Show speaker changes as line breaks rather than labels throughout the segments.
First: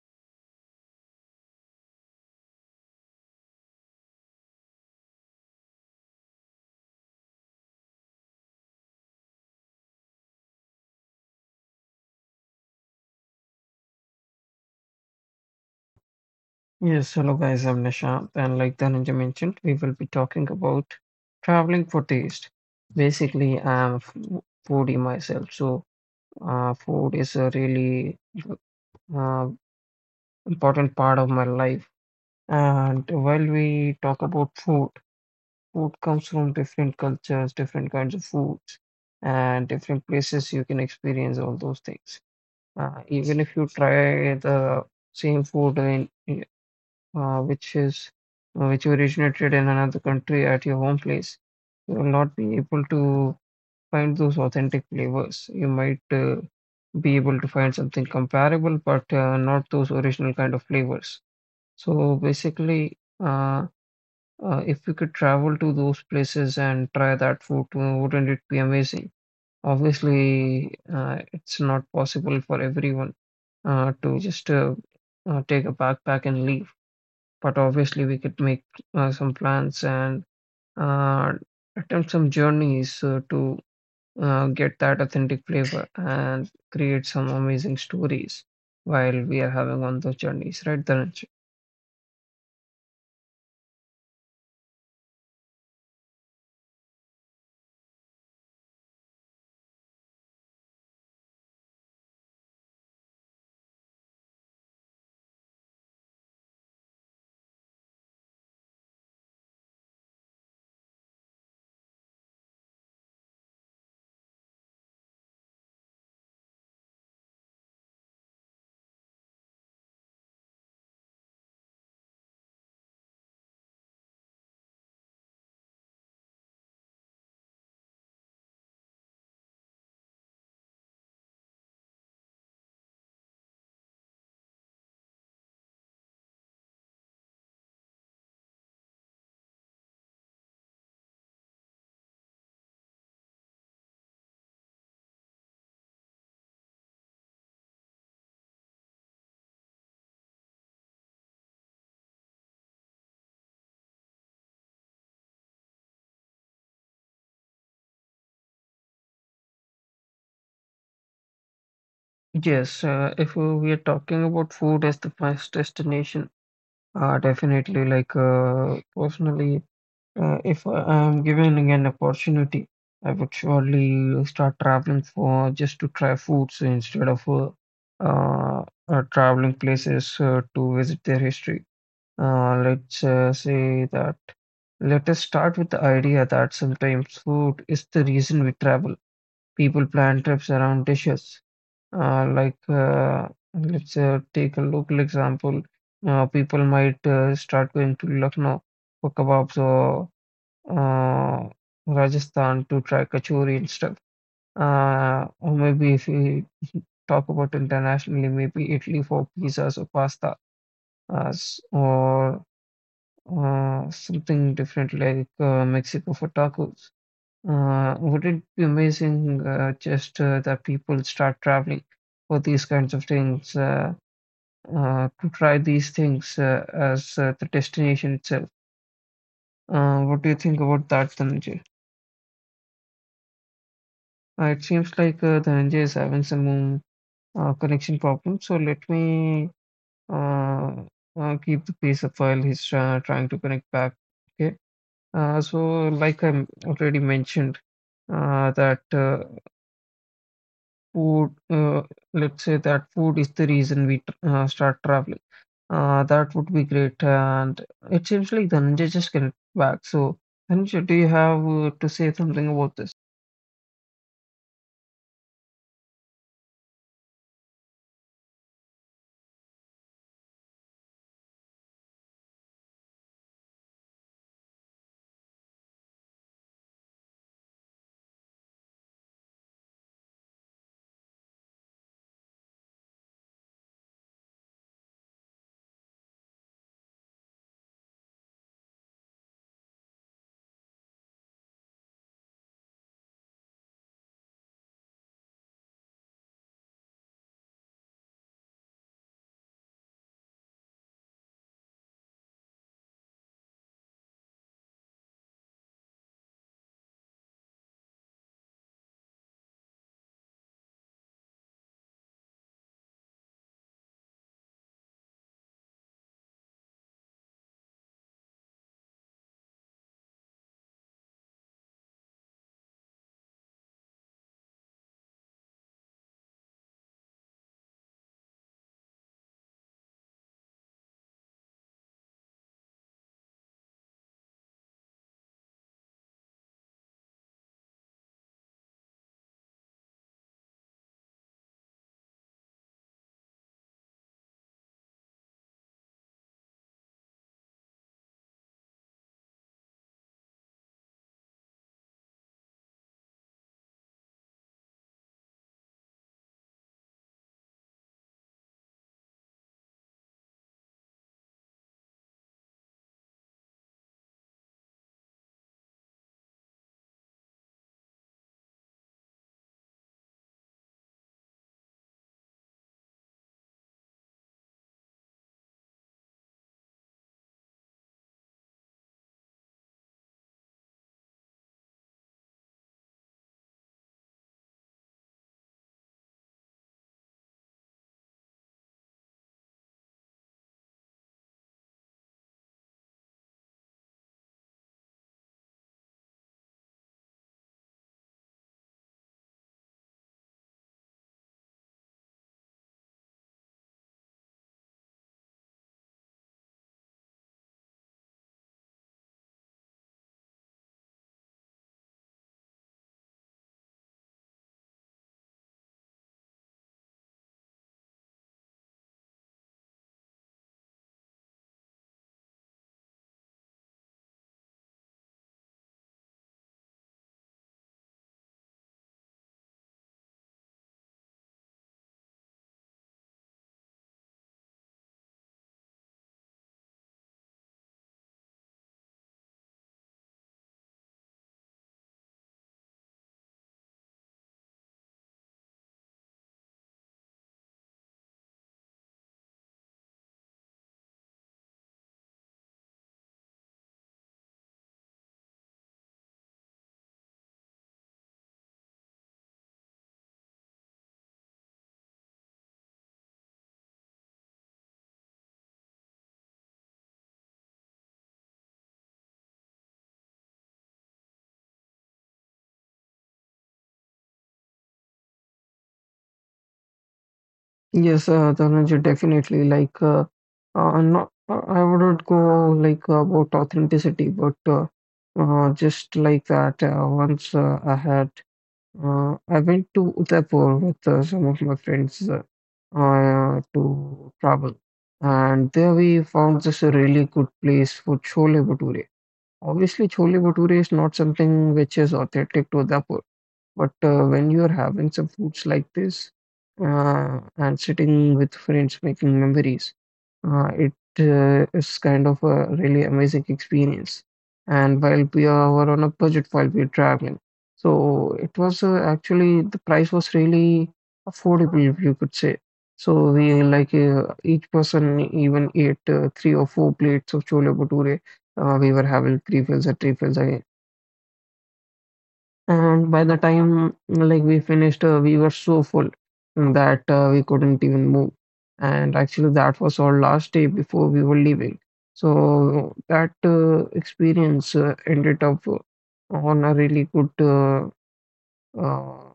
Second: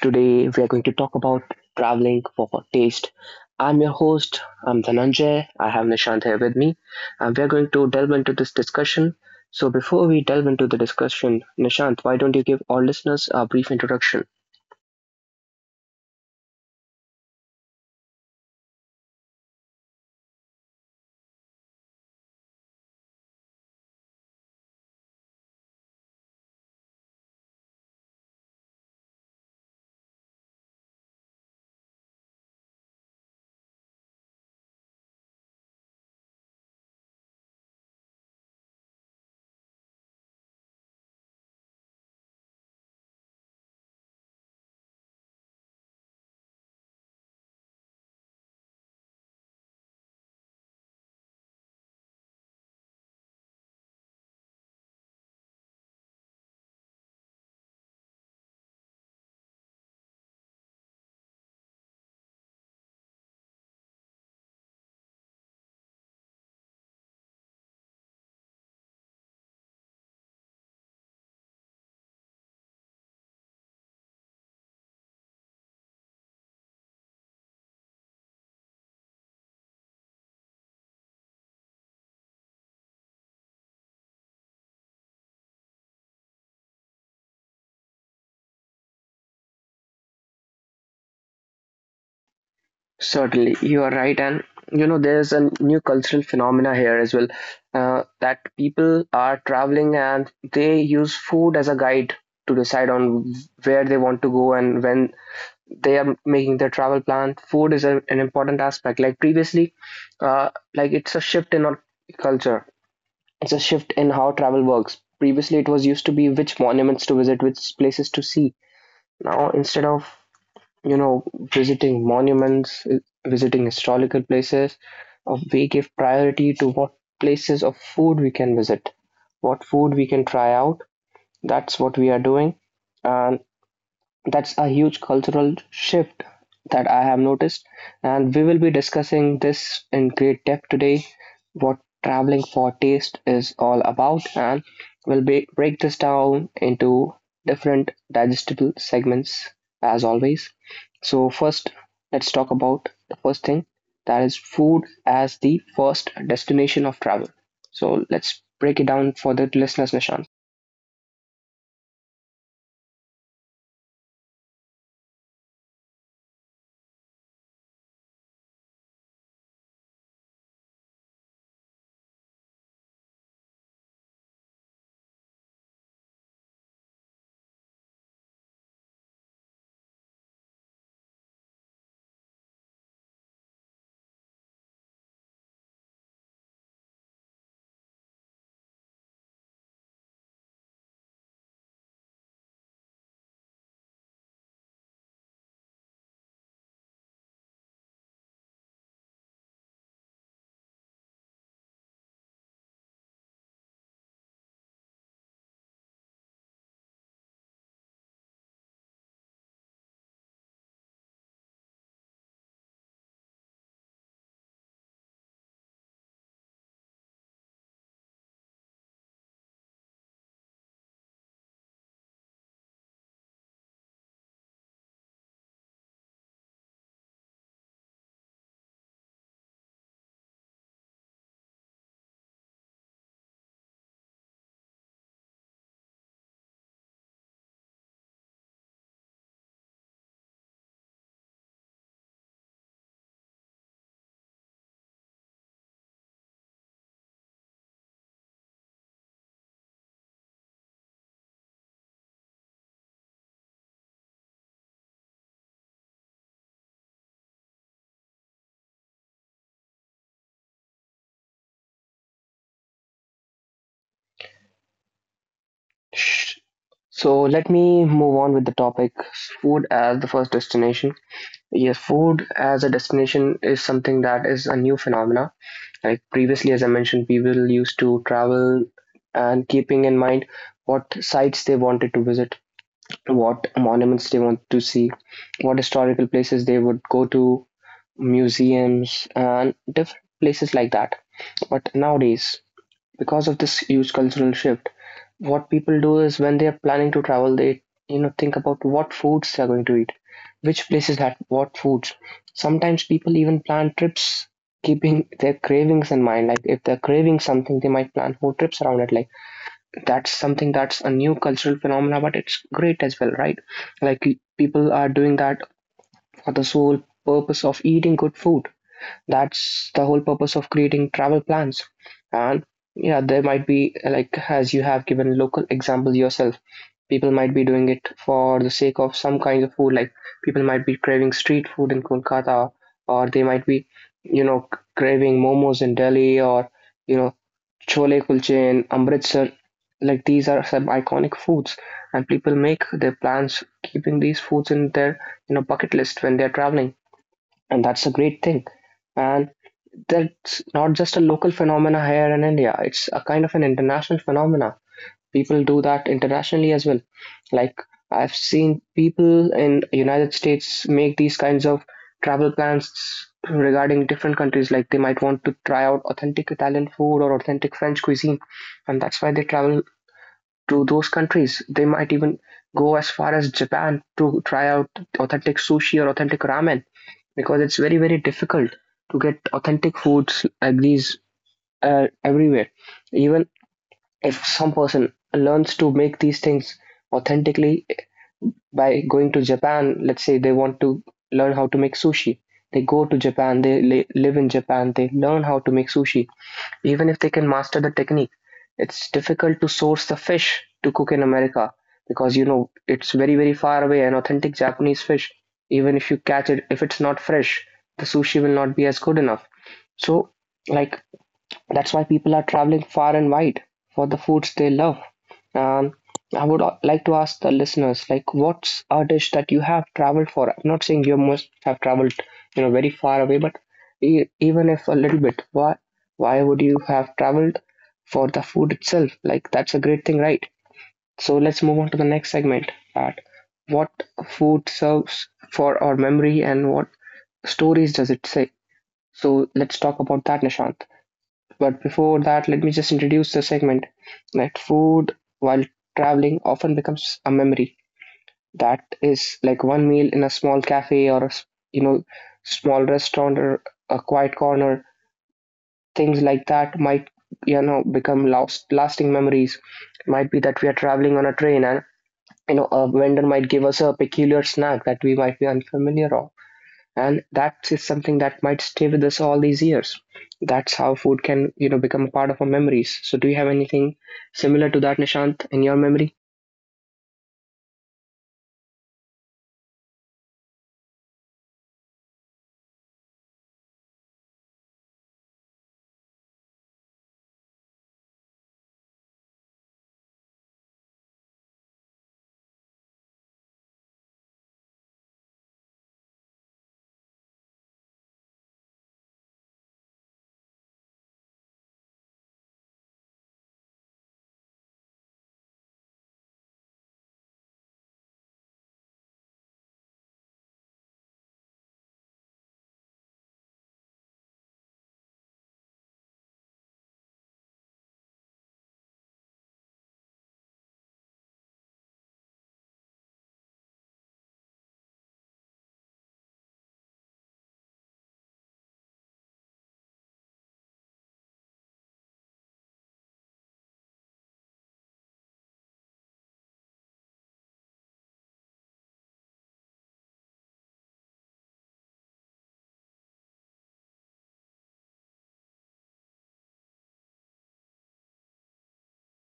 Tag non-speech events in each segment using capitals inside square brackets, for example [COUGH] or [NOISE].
Today we are going to talk about traveling for taste. I'm your host, I'm Dhananjay. I have Nishant here with me, and we are going to delve into this discussion. So, before we delve into the discussion, Nishant, why don't you give our listeners a brief introduction?
Yes, hello guys, I'm Nishant, and like Dhananjay mentioned, we will be talking about traveling for taste. Basically, I'm a foodie myself, so food is a really uh, important part of my life. And while we talk about food, food comes from different cultures, different kinds of foods, and different places you can experience all those things. Even if you try the same food in which is which originated in another country at your home place, you will not be able to find those authentic flavors. You might be able to find something comparable, but not those original kind of flavors. So basically, uh, if you could travel to those places and try that food, wouldn't it be amazing? Obviously, it's not possible for everyone to just take a backpack and leave, but obviously we could make some plans and uh, attempt some journeys to get that authentic flavor and create some amazing stories while we are having on those journeys, right, Dhananjay?
Certainly, you are right, and there's a new cultural phenomena here as well, that people are traveling and they use food as a guide to decide on where they want to go and when they are making their travel plan. Food is a, an important aspect. Like previously, like it's a shift in our culture. It's a shift in how travel works. Previously, it was used to be which monuments to visit, which places to see. Now, instead of, visiting monuments, visiting historical places, we give priority to what places of food we can visit, what food we can try out. That's what we are doing, and that's a huge cultural shift that I have noticed, and we will be discussing this in great depth today what traveling for taste is all about, and we'll be, break this down into different digestible segments as always. So, first, let's talk about the first thing that is food as the first destination of travel. So, let's break it down for the listeners, Nishant.
Yes, if we are talking about food as the first destination, definitely like personally. If I am given an opportunity, I would surely start traveling for just to try foods instead of traveling places to visit their history. Let's say that let us start with the idea that sometimes food is the reason we travel. People plan trips around dishes. Uh, like, uh, let's take a local example. People might start going to Lucknow for kebabs or uh, Rajasthan to try kachori and stuff. Or maybe if we [LAUGHS] talk about internationally, maybe Italy for pizzas or pasta, s- or something different like Mexico for tacos. Would it be amazing just that people start traveling for these kinds of things to try these things as the destination itself? What do you think about that, Dhananjay? It seems like Dhananjay is having some connection problem, so let me uh, keep the pace up while he's trying to connect back. Okay. So, like I already mentioned, that food, let's say that food is the reason we start traveling. That would be great. And it seems like Dhananjay just connect back. So, Dhananjay, do you have to say something about this?
Sh- So let me move on with the topic food as the first destination. Yes, food as a destination is something that is a new phenomena. Like previously, as I mentioned, people used to travel and keeping in mind what sites they wanted to visit, what monuments they want to see, what historical places they would go to, museums, and different places like that. But nowadays, because of this huge cultural shift, what people do is when they are planning to travel, they, think about what foods they are going to eat, which places had what foods. Sometimes people even plan trips keeping their cravings in mind. Like if they're craving something, they might plan whole trips around it. Like that's something that's a new cultural phenomena, but it's great as well, right? Like people are doing that for the sole purpose of eating good food, that's the whole purpose of creating travel plans. And yeah, there might be, like, as you have given local example yourself, people might be doing it for the sake of some kind of food. Like, people might be craving street food in Kolkata, or they might be, you know, craving momos in Delhi, or, you know, chole kulche in Amritsar. Like these are some iconic foods, and people make their plans keeping these foods in their, bucket list when they're traveling, and that's a great thing. And that's not just a local phenomena here in India. It's a kind of an international phenomena. People do that internationally as well. Like I've seen people in United States make these kinds of travel plans regarding different countries. Like they might want to try out authentic Italian food or authentic French cuisine, and that's why they travel to those countries. They might even go as far as Japan to try out authentic sushi or authentic ramen because it's very very difficult to get authentic foods like these, everywhere, even if some person learns to make these things authentically by going to Japan. Let's say they want to learn how to make sushi, they go to Japan, they live in Japan, they learn how to make sushi. Even if they can master the technique, it's difficult to source the fish to cook in America because you know it's very, very far away. An authentic Japanese fish, even if you catch it, if it's not fresh, the sushi will not be as good enough. So, like, that's why people are traveling far and wide for the foods they love. Um, I would like to ask the listeners, like, what's a dish that you have traveled for? I'm not saying you must have traveled, you know, very far away, but even if a little bit, why would you have traveled for the food itself? Like, that's a great thing, right? So let's move on to the next segment. At what food serves for our memory and what stories does it say? So let's talk about that, Nishant. But before that, let me just introduce the segment that food while traveling often becomes a memory. That is like one meal in a small cafe or you know, small restaurant or a quiet corner. Things like that might, become lasting memories. Might be that we are traveling on a train and you know a vendor might give us a peculiar snack that we might be unfamiliar of, and that is something that might stay with us all these years. That's how food can, become a part of our memories. So do you have anything similar to that, Nishant, in your memory?
Yes, Dhananjay, definitely. Like, not, I wouldn't go like about authenticity, but just like that. Once I went to Udaipur with some of my friends to travel, and there we found this a really good place for chole bhature. Obviously, chole bhature is not something which is authentic to Udaipur. But when you're having some foods like this and sitting with friends making memories, it is kind of a really amazing experience. And while we are were on a budget while we are traveling, so it was actually the price was really affordable, if you could say. So we like each person even ate three or four plates of chole bhature. We were having three fills at Three fills, I and by the time like we finished, we were so full that we couldn't even move. And actually, that was our last day before we were leaving. So that experience ended up on a really good uh,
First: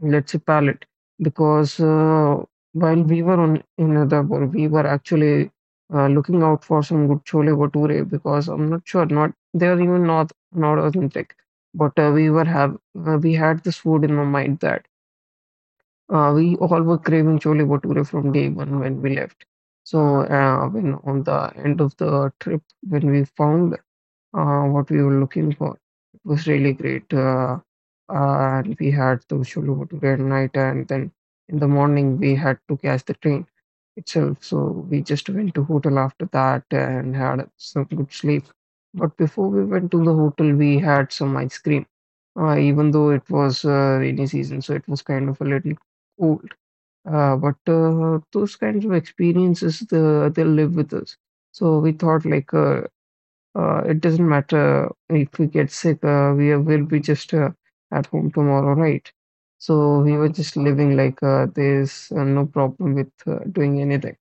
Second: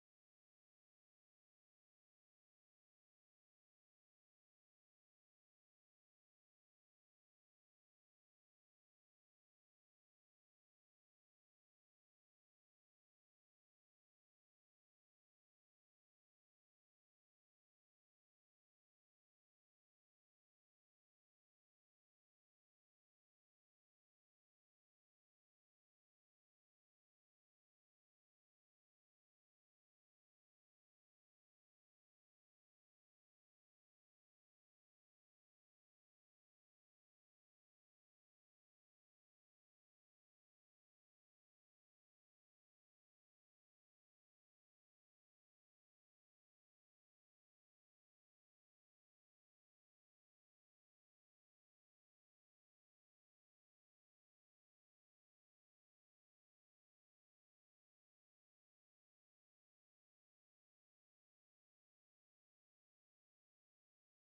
let's say palette, because while we were on in Udaipur, we were actually looking out for some good chole bhature because I'm not sure not they are even not authentic, but we were have we had this food in our mind that we all were craving chole bhature from day one when we left. So when on the end of the trip when we found what we were looking for. It was really great. And we had to Shulu today at night, and then in the morning we had to catch the train itself. So we just went to hotel after that and had some good sleep. But before we went to the hotel, we had some ice cream. Even though it was rainy season, so it was kind of a little cold. But those kinds of experiences, they live with us. So we thought like it doesn't matter if we get sick, we will be just at home tomorrow, right? So we were just living like there's no problem with doing anything.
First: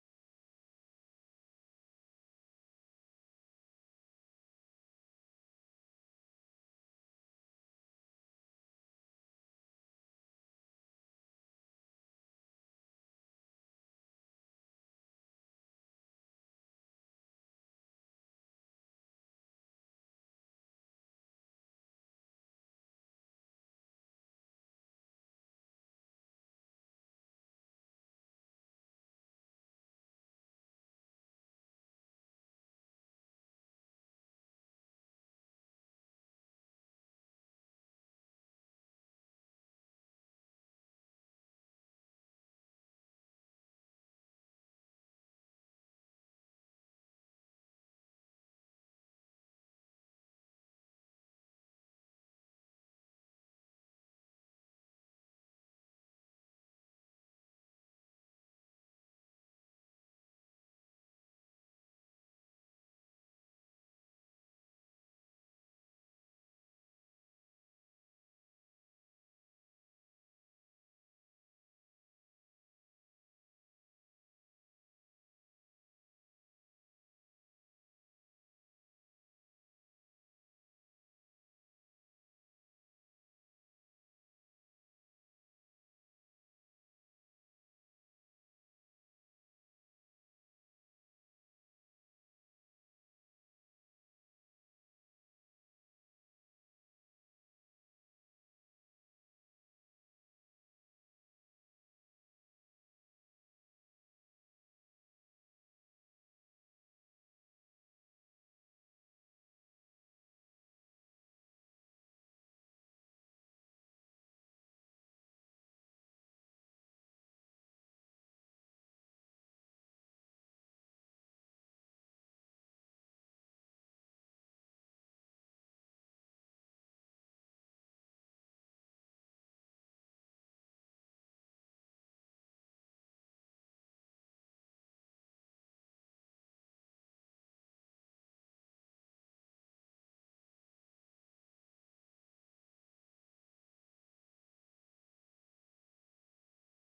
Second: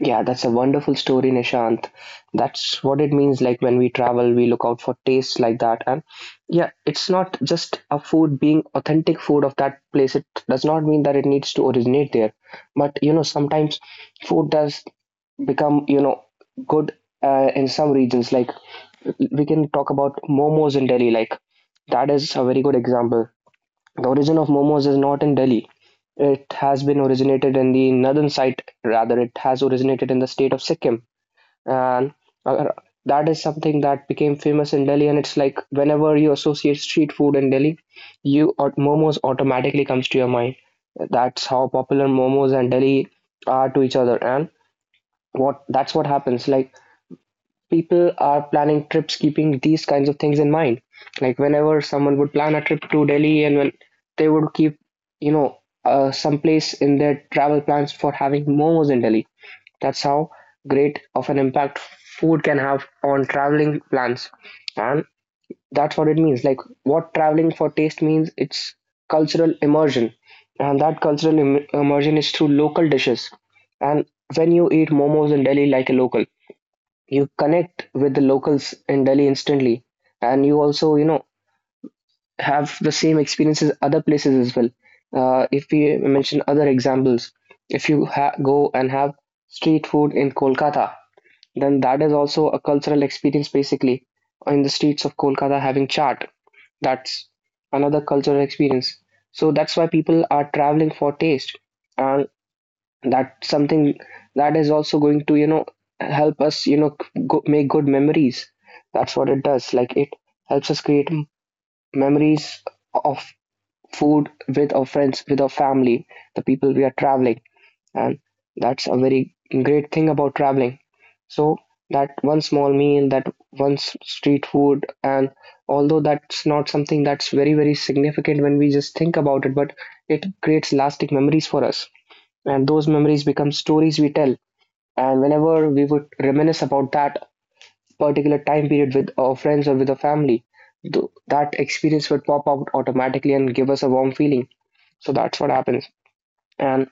Yeah, that's a wonderful story, Nishant. That's what it means, like when we travel we look out for tastes like that. And yeah, it's not just a food being authentic food of that place, it does not mean that it needs to originate there. But you know, sometimes food does become, good, in some regions. Like we can talk about momos in Delhi. Like that is a very good example. The origin of momos is not in Delhi. It has been originated in the northern side, rather it has originated in the state of Sikkim, and uh, that is something that became famous in Delhi. And it's like whenever you associate street food in Delhi, you momos automatically comes to your mind. That's how popular momos and Delhi are to each other, and what that's what happens. Like people are planning trips keeping these kinds of things in mind. Like whenever someone would plan a trip to Delhi and when they would keep, you know, some place in their travel plans for having momos in Delhi. That's how great of an impact food can have on traveling plans. And that's what it means. Like what traveling for taste means, it's cultural immersion. And that cultural immersion is through local dishes. And when you eat momos in Delhi like a local, you connect with the locals in Delhi instantly, and you also, you know, have the same experiences other places as well. If we mention other examples, if you go and have street food in Kolkata, then that is also a cultural experience basically. In the streets of Kolkata, having chaat, that's another cultural experience. So that's why people are traveling for taste. And that's something that is also going to, help us, go, make good memories. That's what it does, like it helps us create memories of food with our friends, with our family, the people we are traveling. And that's a very great thing about traveling. So that one small meal, that one street food, and although that's not something that's very very significant when we just think about it, but it creates lasting memories for us, and those memories become stories we tell. And whenever we would reminisce about that particular time period with our friends or with our family, that experience would pop out automatically and give us a warm feeling. So that's what happens. And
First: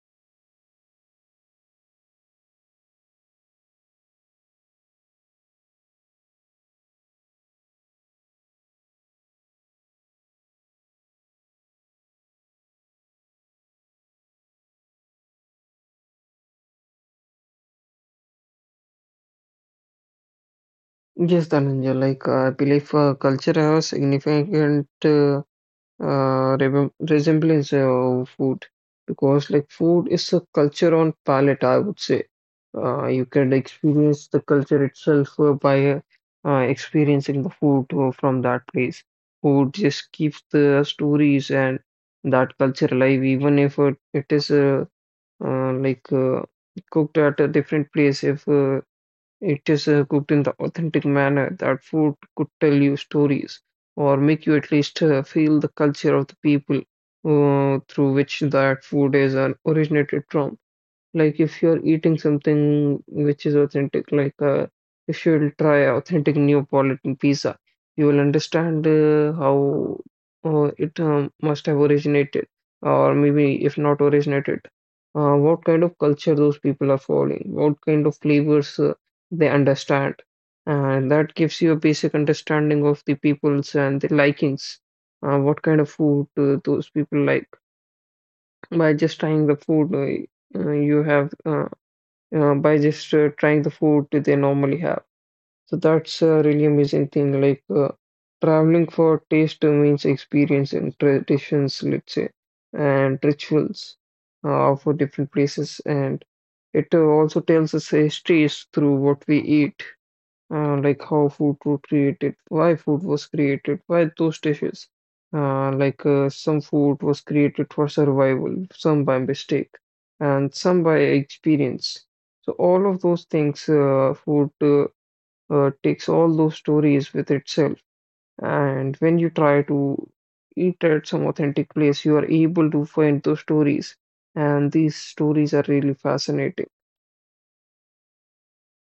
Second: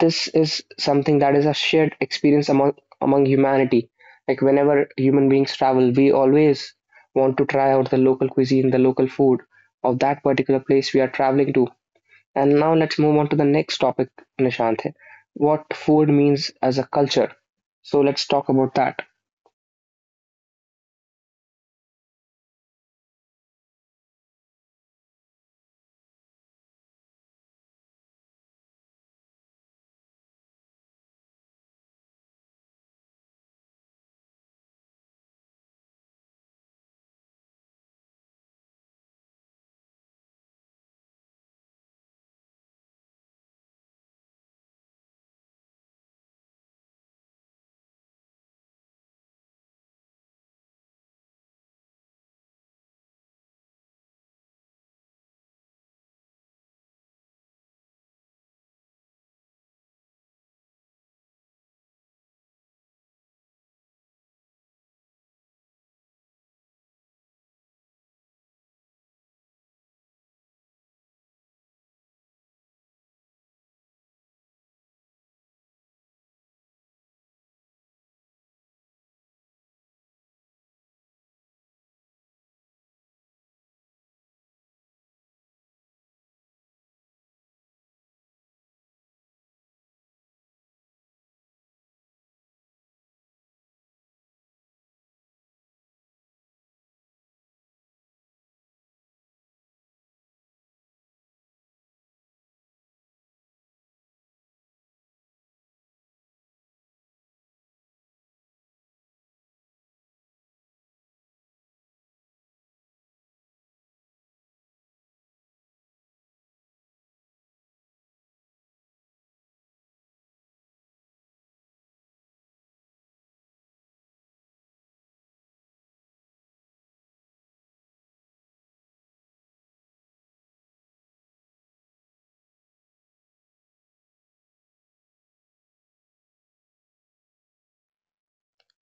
this is something that is a shared experience among humanity. Like whenever human beings travel, we always want to try out the local cuisine, the local food of that particular place we are traveling to. And now let's move on to the next topic, Nishant. What food means as a culture. So let's talk about that.
Yes, Dhananjay, like I believe culture have a significant re resemblance of food because like food is a culture on palate, I would say. You can experience the culture itself by experiencing the food from that place. Food just keeps the stories and that culture alive, even if it is uh, like uh, cooked at a different place. If it is cooked in the authentic manner, that food could tell you stories or make you at least feel the culture of the people through which that food is originated from. Like if you're eating something which is authentic, like if you'll try authentic Neapolitan pizza, you will understand how it must have originated, or maybe if not originated, what kind of culture those people are following, what kind of flavors they understand, and that gives you a basic understanding of the peoples and the likings, what kind of food those people like by just trying the food you have by just trying the food that they normally have. So that's a really amazing thing. Like traveling for taste means experience and traditions, let's say, and rituals for different places. And it also tells us histories through what we eat, like how food was created, why food was created, why those dishes. Some food was created for survival, some by mistake, and some by experience. So all of those things, food takes all those stories with itself. And when you try to eat at some authentic place, you are able to find those stories, and these stories are really fascinating.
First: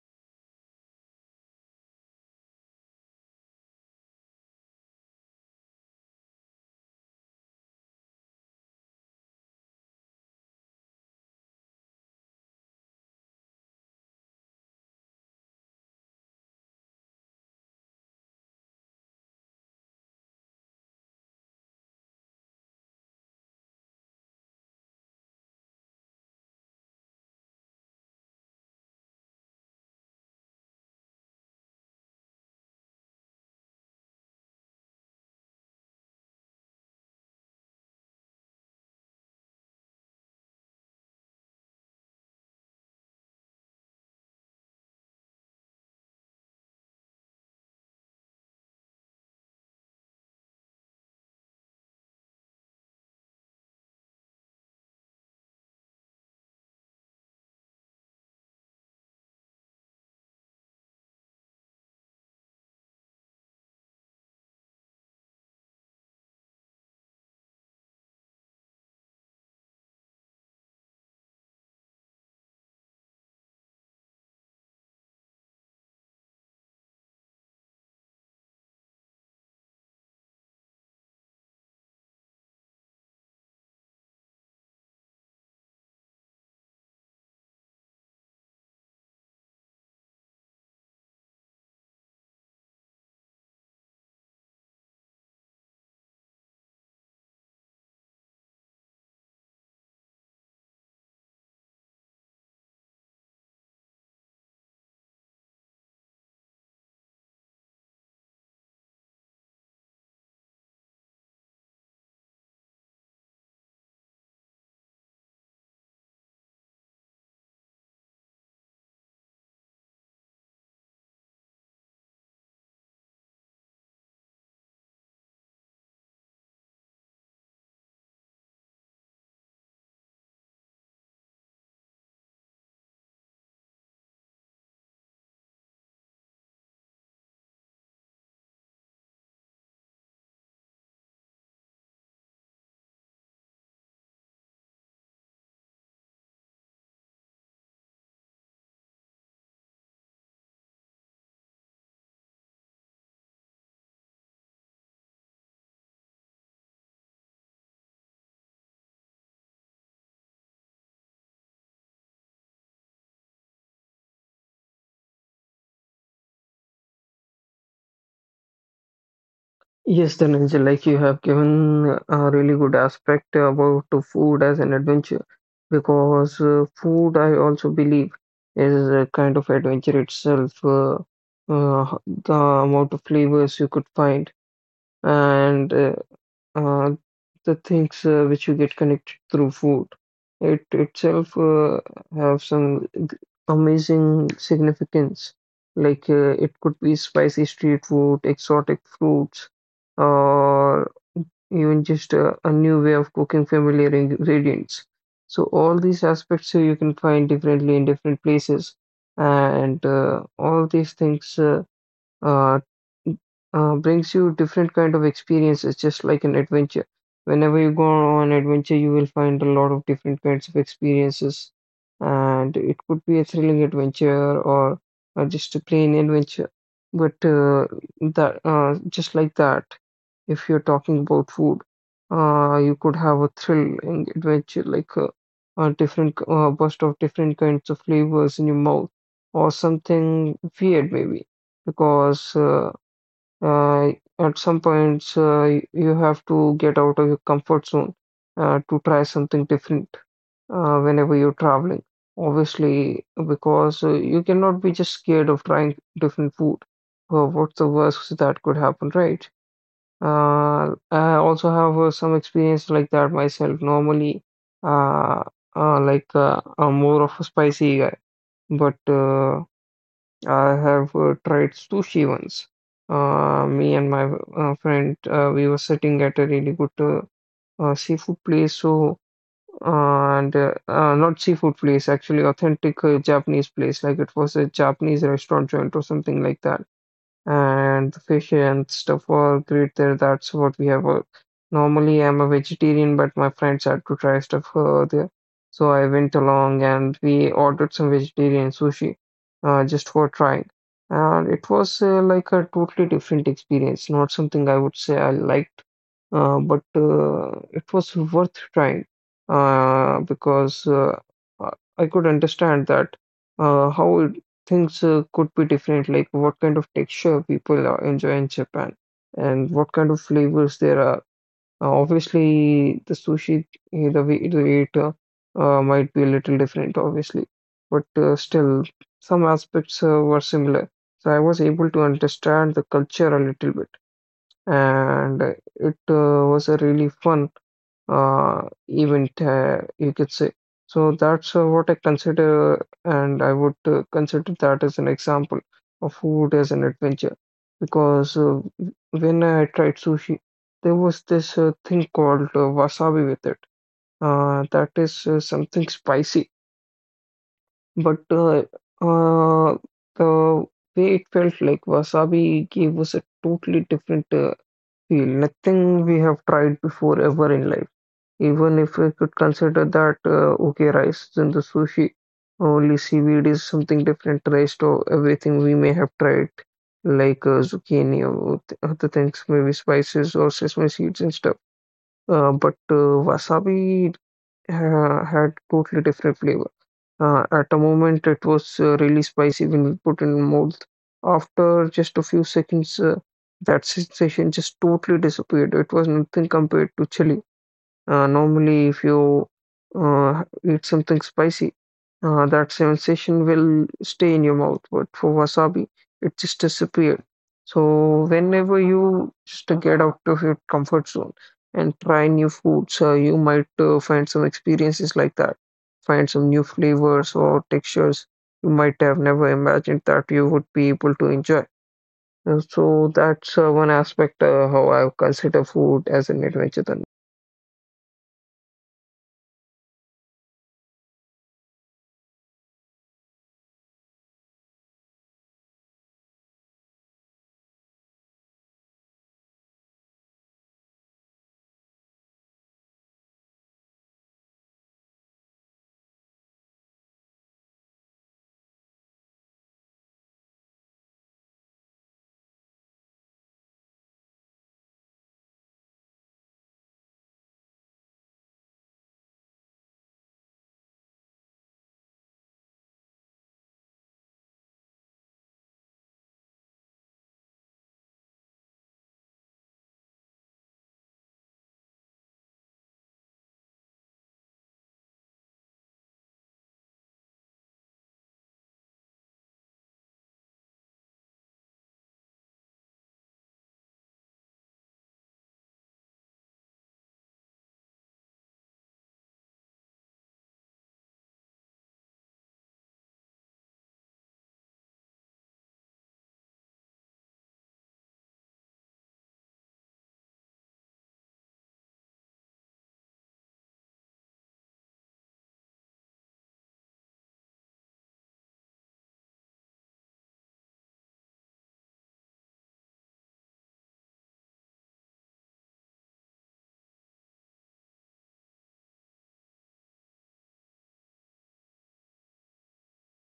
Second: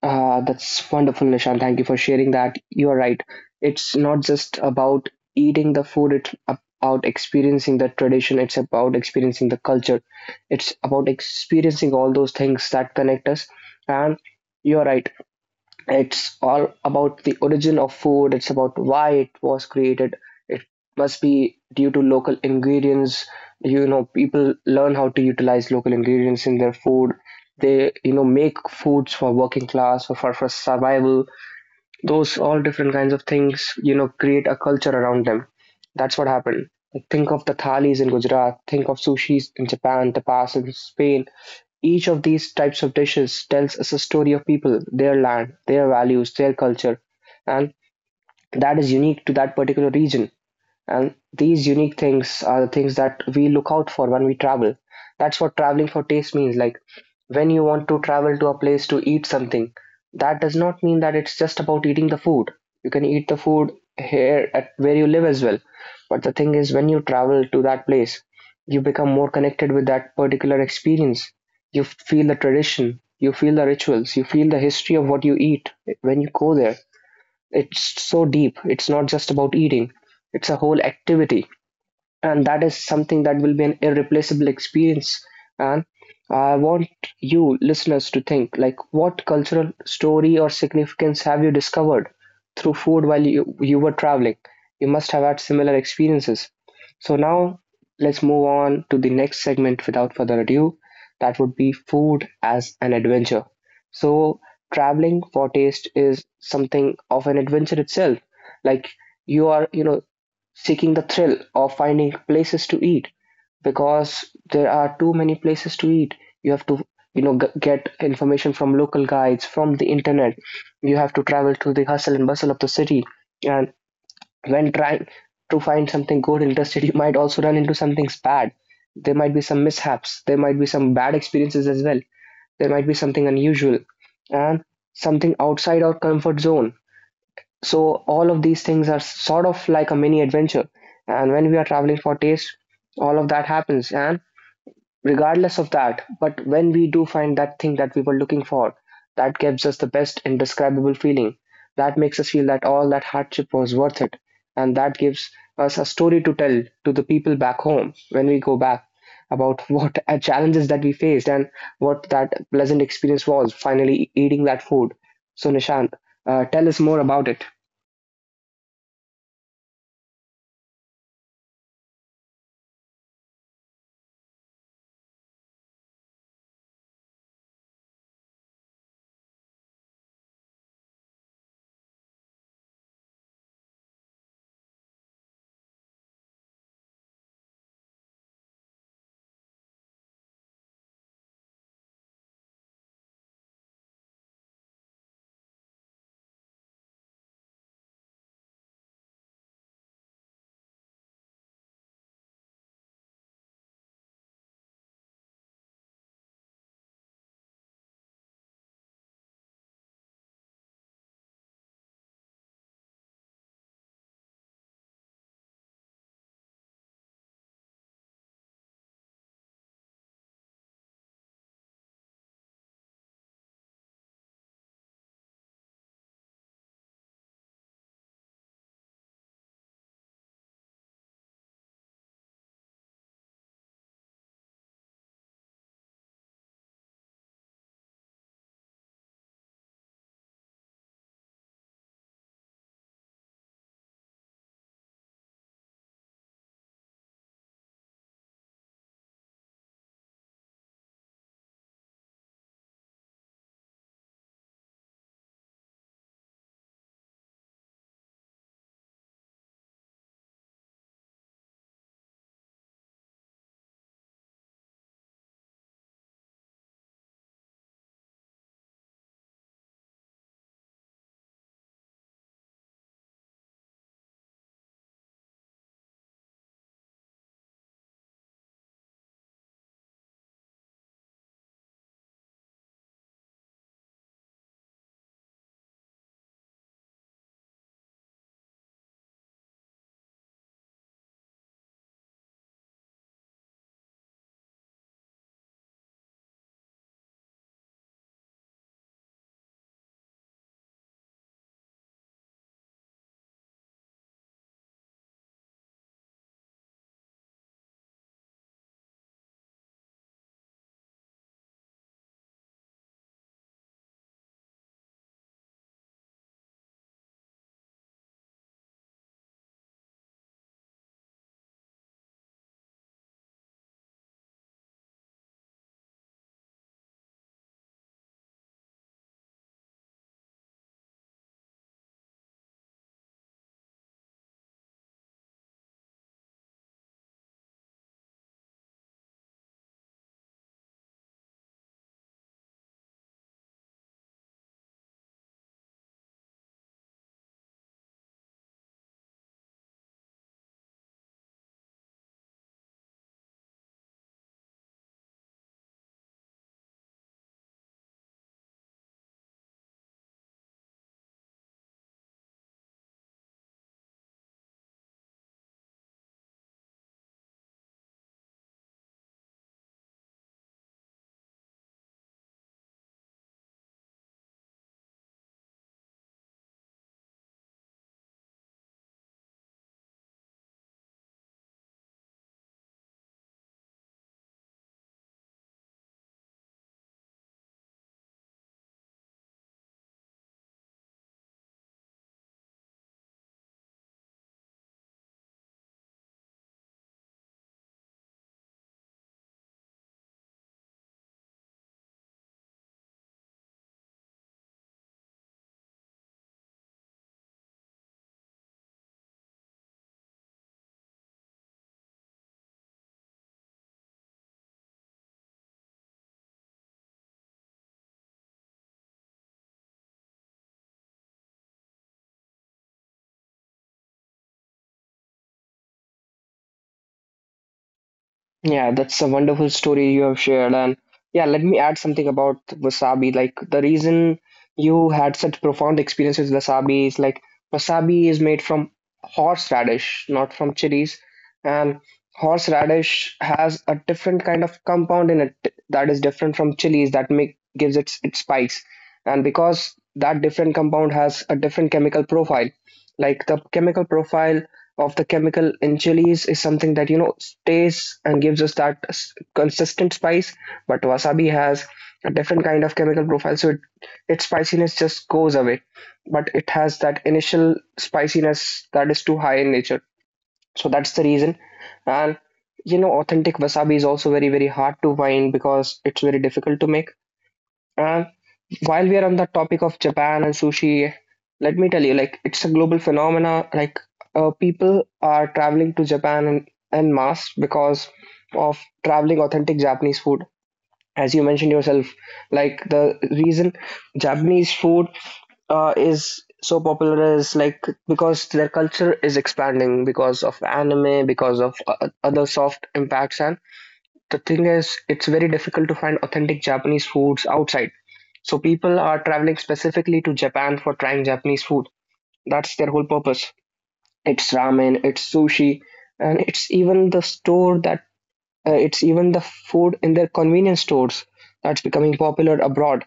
Ah, that's wonderful, Nishan. Thank you for sharing that. You're right. It's not just about eating the food, it's about experiencing the tradition, it's about experiencing the culture, it's about experiencing all those things that connect us. And you're right, it's all about the origin of food, it's about why it was created. It must be due to local ingredients. You know, people learn how to utilize local ingredients in their food. They, you know, make foods for working class or for survival, those all different kinds of things, you know, create a culture around them. That's what happened. Like, think of the thalis in Gujarat, think of sushis in Japan, tapas in Spain. Each of these types of dishes tells us a story of people, their land, their values, their culture, and that is unique to that particular region. And these unique things are the things that we look out for when we travel. That's what traveling for taste means. Like when you want to travel to a place to eat something, that does not mean that it's just about eating the food. You can eat the food here at where you live as well. But the thing is, when you travel to that place, you become more connected with that particular experience. You feel the tradition, you feel the rituals, you feel the history of what you eat when you go there. It's so deep, it's not just about eating, it's a whole activity, and that is something that will be an irreplaceable experience. And I want you listeners to think, like what cultural story or significance have you discovered through food while you were traveling? You must have had similar experiences. So now let's move on to the next segment without further ado. That would be food as an adventure. So traveling for taste is something of an adventure itself. Like, you are, you know, seeking the thrill of finding places to eat, because there are too many places to eat. You have to, you know, get information from local guides, from the internet. You have to travel to the hustle and bustle of the city. And when trying to find something good, interested, you might also run into something bad. There might be some mishaps. There might be some bad experiences as well. There might be something unusual and something outside our comfort zone. So all of these things are sort of like a mini adventure. And when we are traveling for taste, all of that happens. And regardless of that, but when we do find that thing that we were looking for, that gives us the best indescribable feeling. That makes us feel that all that hardship was worth it. And that gives us a story to tell to the people back home when we go back about [LAUGHS] what challenges that we faced and what that pleasant experience was finally eating that food. So Nishant, tell us more about it.
Yes, Dhananjay, like you have given a really good aspect about the food as an adventure because food, I also believe, is a kind of adventure itself. The amount of flavors you could find and uh, the things which you get connected through food. It itself have some g- amazing significance. Like it could be spicy street food, exotic fruits, or even just a new way of cooking familiar ingredients. So all these aspects you can find differently in different places, and all these things. Uh, Brings you different kind of experiences, just like an adventure. Whenever you go on adventure, you will find a lot of different kinds of experiences, and it could be a thrilling adventure or just a plain adventure. But that Just like that. If you're talking about food, you could have a thrilling adventure like a different burst of different kinds of flavors in your mouth, or something weird maybe, because uh, at some points you have to get out of your comfort zone to try something different whenever you're traveling. Obviously, because you cannot be just scared of trying different food. Well, what's the worst that could happen, right? I also have some experience like that myself. Normally, uh, I'm more of a spicy guy, but I have tried sushi once. Me and my friend, we were sitting at a really good seafood place. So, and not seafood place, actually authentic Japanese place. Like it was a Japanese restaurant joint or something like that, and the fish and stuff are great there. That's what we have. Normally, I'm a vegetarian, but my friends had to try stuff there. So I went along and we ordered some vegetarian sushi just for trying. And it was like a totally different experience, not something I would say I liked, but it was worth trying because I could understand that how things could be different, like what kind of texture people enjoy in Japan and what kind of flavors there are. Obviously, the sushi, the way to eat might be a little different, obviously, but still, some aspects were similar. So I was able to understand the culture a little bit, and it was a really fun uh, event, you could say. So that's what I consider, and I would consider that as an example of food as an adventure. Because when I tried sushi, there was this thing called wasabi with it. That is something spicy, but uh, the way it felt like wasabi gave us a totally different feel. Nothing we have tried before ever in life. Even if we could consider that, okay, rice is in the sushi, only seaweed is something different, rice to everything we may have tried, like zucchini or other things, maybe spices or sesame seeds and stuff. But wasabi had totally different flavor. At a moment, it was really spicy when we put in mouth. After just a few seconds, that sensation just totally disappeared. It was nothing compared to chili. Normally, if you uh, eat something spicy, that sensation will stay in your mouth. But for wasabi, it just disappeared. So whenever you just get out of your comfort zone and try new foods, you might find some experiences like that. Find some new flavors or textures you might have never imagined that you would be able to enjoy. And so that's one aspect how I consider food as an adventure. Then.
Yeah, that's a wonderful story you have shared. And yeah, let me add something about wasabi. Like, the reason you had such profound experience with wasabi is, like, wasabi is made from horseradish, not from chilies. And horseradish has a different kind of compound in it that is different from chilies that make gives it its spice. And because that different compound has a different chemical profile, like the chemical profile of the chemical in chilies is something that, you know, stays and gives us that consistent spice, but wasabi has a different kind of chemical profile, so it, its spiciness just goes away, but it has that initial spiciness that is too high in nature. So that's the reason. And you know, authentic wasabi is also very, very hard to find because it's very difficult to make. And while we are on the topic of Japan and sushi, let me tell you, like, it's a global phenomena. Like, people are traveling to Japan en mass because of traveling authentic Japanese food. As you mentioned yourself, like, the reason Japanese food is so popular is, like, because their culture is expanding because of anime, because of other soft impacts, and the thing is, it's very difficult to find authentic Japanese foods outside, so people are traveling specifically to Japan for trying Japanese food. That's their whole purpose. It's ramen, it's sushi, and it's even the store that it's even the food in their convenience stores that's becoming popular abroad.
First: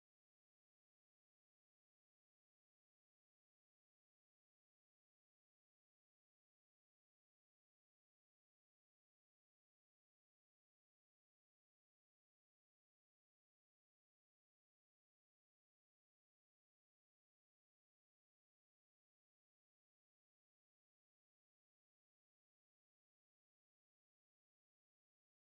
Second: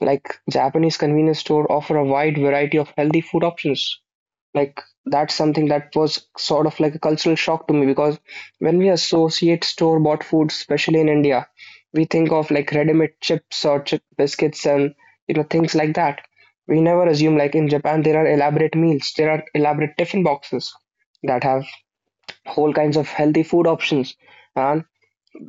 Like, Japanese convenience store offer a wide variety of healthy food options. Like, that's something that was sort of like a cultural shock to me, because when we associate store bought food, especially in India, we think of like ready-made chips or chip biscuits and, you know, things like that. We never assume, like, in Japan there are elaborate meals, there are elaborate tiffin boxes that have whole kinds of healthy food options, and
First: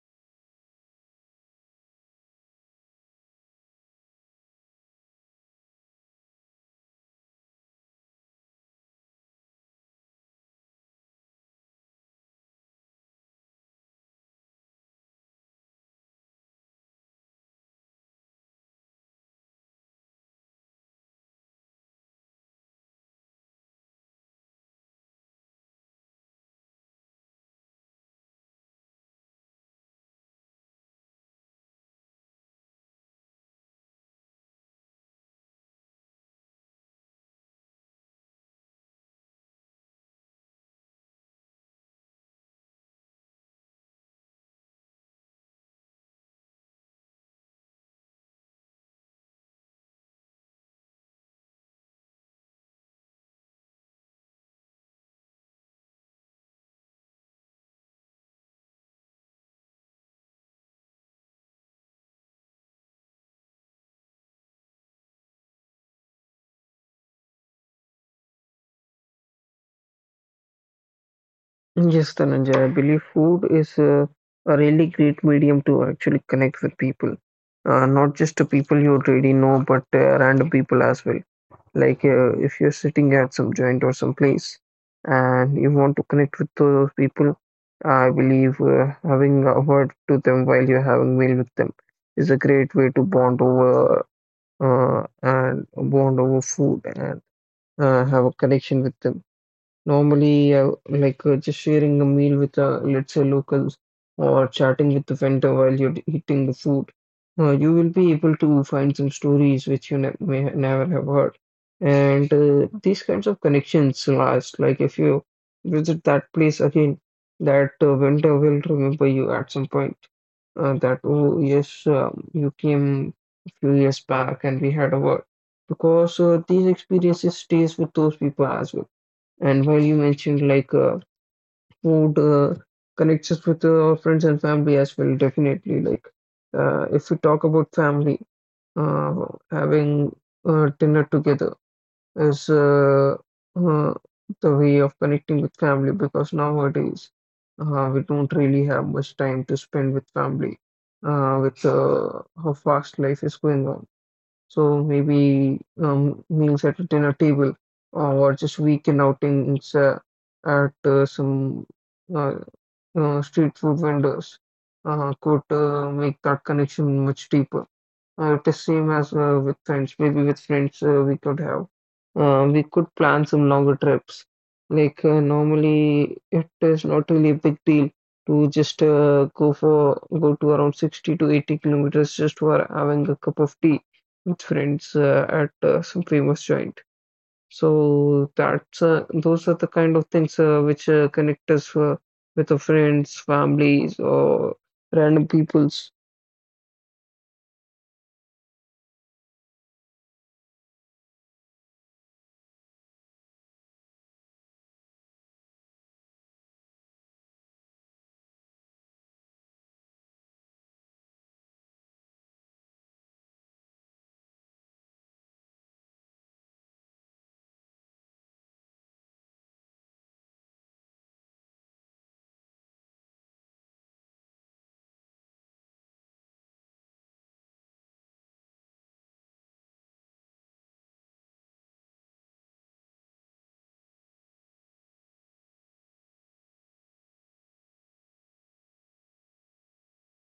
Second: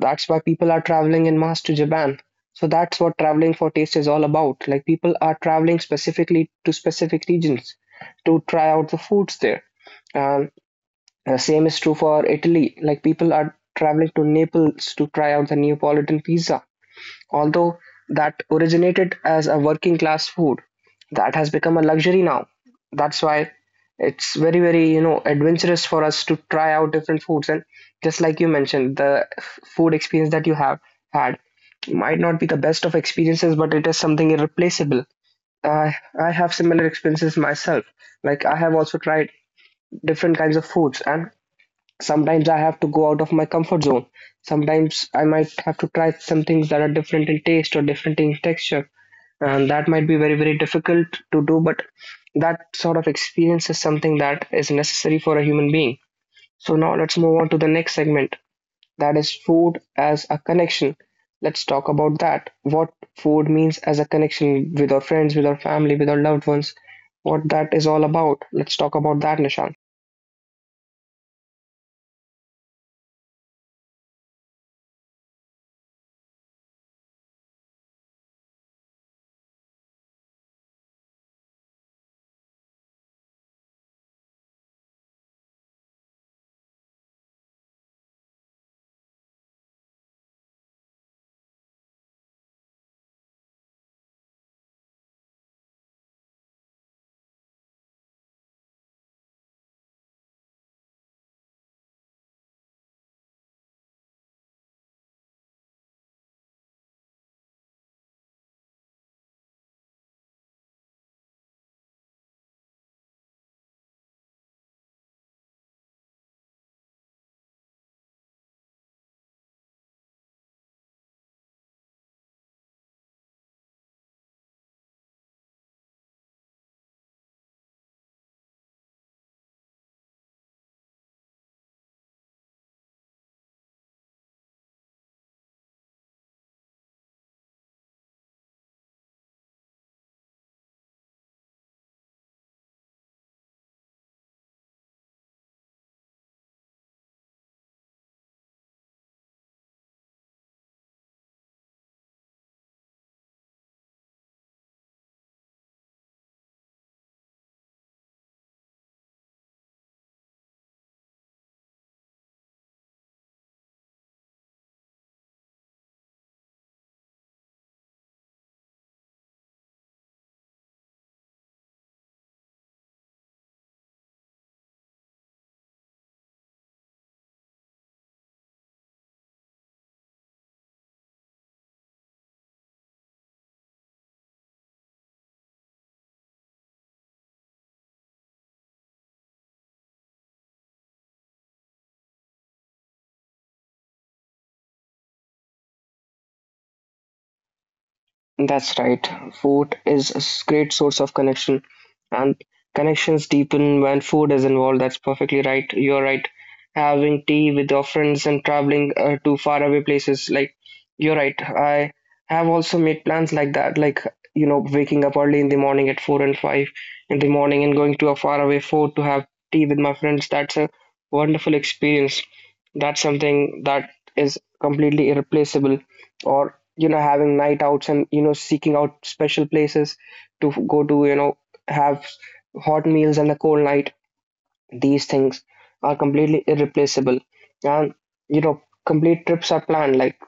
that's why people are traveling in mass to Japan. So that's what traveling for taste is all about. Like, people are traveling specifically to specific regions to try out the foods there. And same is true for Italy. Like, people are traveling to Naples to try out the Neapolitan pizza. Although that originated as a working class food, that has become a luxury now. That's why it's very, very, you know, adventurous for us to try out different foods. And just like you mentioned, the food experience that you have had might not be the best of experiences, but it is something irreplaceable. I have similar experiences myself. Like, I have also tried different kinds of foods, and sometimes I have to go out of my comfort zone. Sometimes I might have to try some things that are different in taste or different in texture. And that might be very, very difficult to do, but that sort of experience is something that is necessary for a human being. So now let's move on to the next segment that is food as a connection. Let's talk about that. What food means as a connection with our friends, with our family, with our loved ones, what that is all about. Let's talk about that, Nishan.
Yes, Dhananjay, I believe food is a really great medium to actually connect with people. Not just to people you already know, but random people as well. Like if you're sitting at some joint or some place and you want to connect with those people, I believe having a word to them while you're having meal with them is a great way to bond over and bond over food and have a connection with them. Normally, like just sharing a meal with, let's say, locals or chatting with the vendor while you're eating the food. You will be able to find some stories which you ne may never have heard. And these kinds of connections last. Like if you visit that place again, that vendor will remember you at some point. That, oh, yes, you came a few years back and we had a word. Because these experiences stays with those people as well. And while you mentioned like food connects us with our friends and family as well, definitely. Like if we talk about family, having dinner together is uh, the way of connecting with family because nowadays we don't really have much time to spend with family with how fast life is going on. So maybe meals at a dinner table or just weekend outings at some uh, street food vendors could make that connection much deeper. The same as with friends. Maybe with friends we could we could plan some longer trips. Like normally, it is not really a big deal to just go to around 60 to 80 kilometers just for having a cup of tea with friends at some famous joint. So that's those are the kind of things which connect us with our friends, families, or random people.
That's right. Food is a great source of connection, and connections deepen when food is involved. That's perfectly right. You're right. Having tea with your friends and traveling to faraway places, like, you're right. I have also made plans like that, like, you know, waking up early in the morning at four and five in the morning and going to a faraway fort to have tea with my friends. That's a wonderful experience. That's something that is completely irreplaceable, or, you know, having night outs and, you know, seeking out special places to go to, you know, have hot meals and a cold night. These things are completely irreplaceable. And, you know, complete trips are planned, like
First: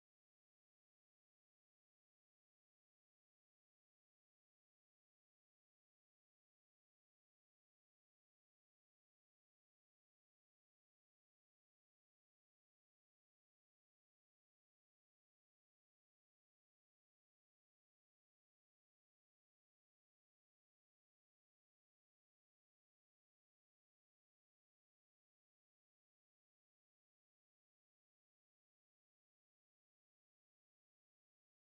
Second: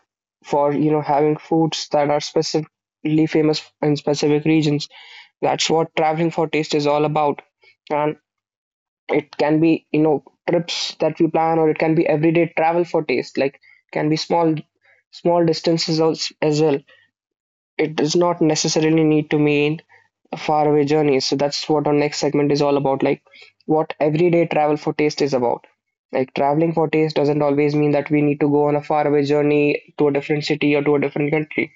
for, you know, having foods that are specifically famous in specific regions. That's what traveling for taste is all about. And it can be, you know, trips that we plan, or it can be everyday travel for taste, like can be small small distances as well. It does not necessarily need to mean a faraway journey. So that's what our next segment is all about, like what everyday travel for taste is about. Like, traveling for taste doesn't always mean that we need to go on a faraway journey to a different city or to a different country.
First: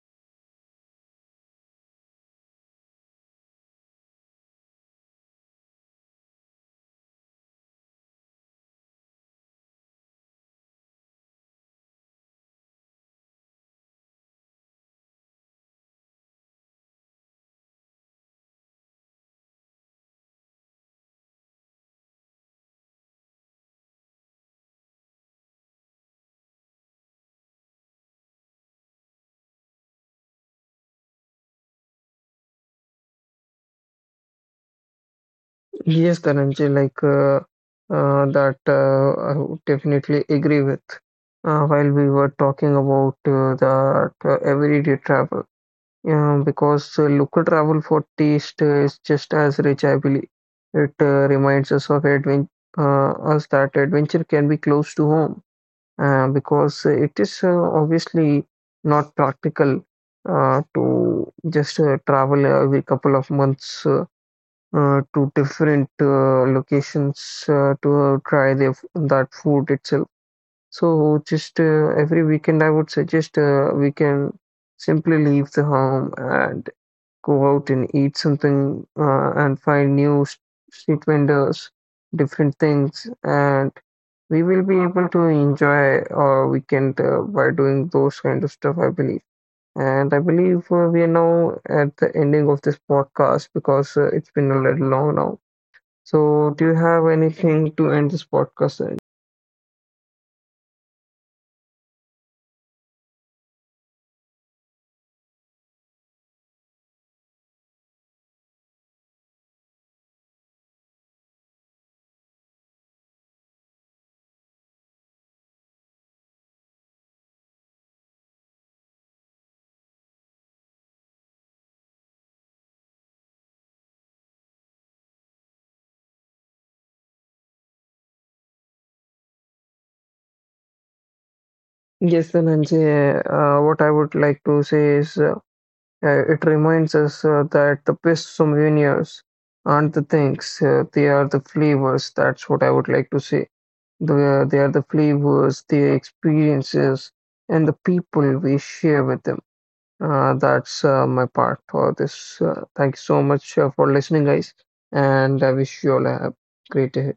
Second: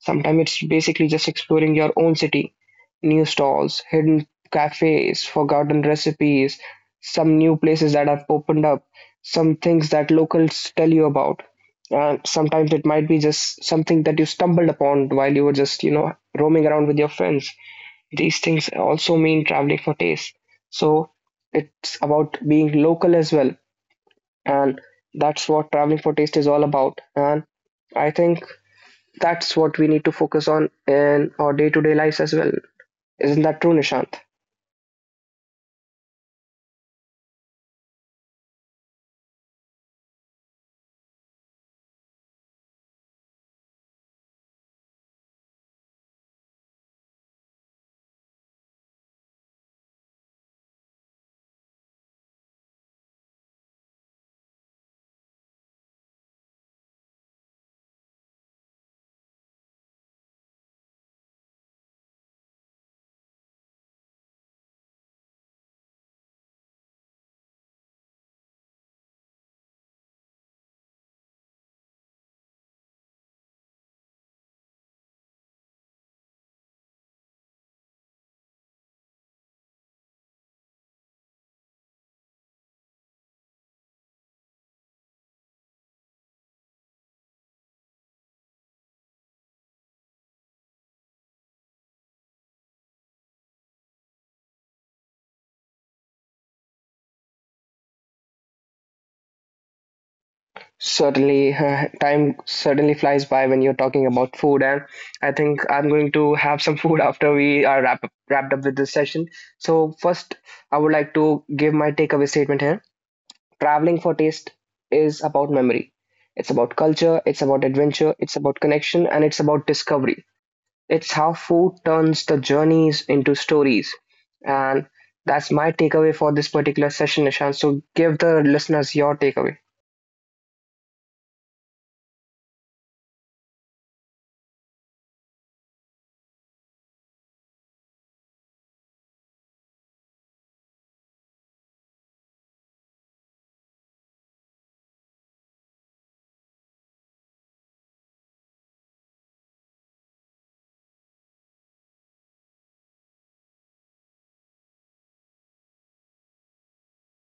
Sometimes it's basically just exploring your own city, new stalls, hidden cafes, forgotten recipes, some new places that have opened up, some things that locals tell you about. And sometimes it might be just something that you stumbled upon while you were just, you know, roaming around with your friends. These things also mean traveling for taste. So it's about being local as well. And that's what traveling for taste is all about. And I think that's what we need to focus on in our day to day lives as well. Isn't that true, Nishant?
Yes, Dhananjay, like that I would definitely agree with. While we were talking about that everyday travel, yeah, because local travel for taste is just as rich, I believe. It reminds us that adventure can be close to home, because it is obviously not practical to just travel every couple of months. To different locations to try that food itself. So just every weekend, I would suggest we can simply leave the home and go out and eat something and find street vendors, different things, and we will be able to enjoy our weekend by doing those kind of stuff, I believe. And I believe we are now at the ending of this podcast because it's been a little long now. So, do you have anything to end this podcast? In?
Certainly, time certainly flies by when you're talking about food, and I think I'm going to have some [LAUGHS] food after we are wrap up, wrapped up with this session. So, first, I would like to give my takeaway statement here. Traveling for taste is about memory, it's about culture, it's about adventure, it's about connection, and it's about discovery. It's how food turns the journeys into stories. And that's my takeaway for this particular session, Ishan. So give the listeners your takeaway.
Yes, Dhananjay, what I would like to say is it reminds us that the best souvenirs aren't the things, they are the flavors. That's what I would like to say. They are the flavors, the experiences, and the people we share with them. That's my part for this. Thank you so much for listening, guys, and I wish you all a great day.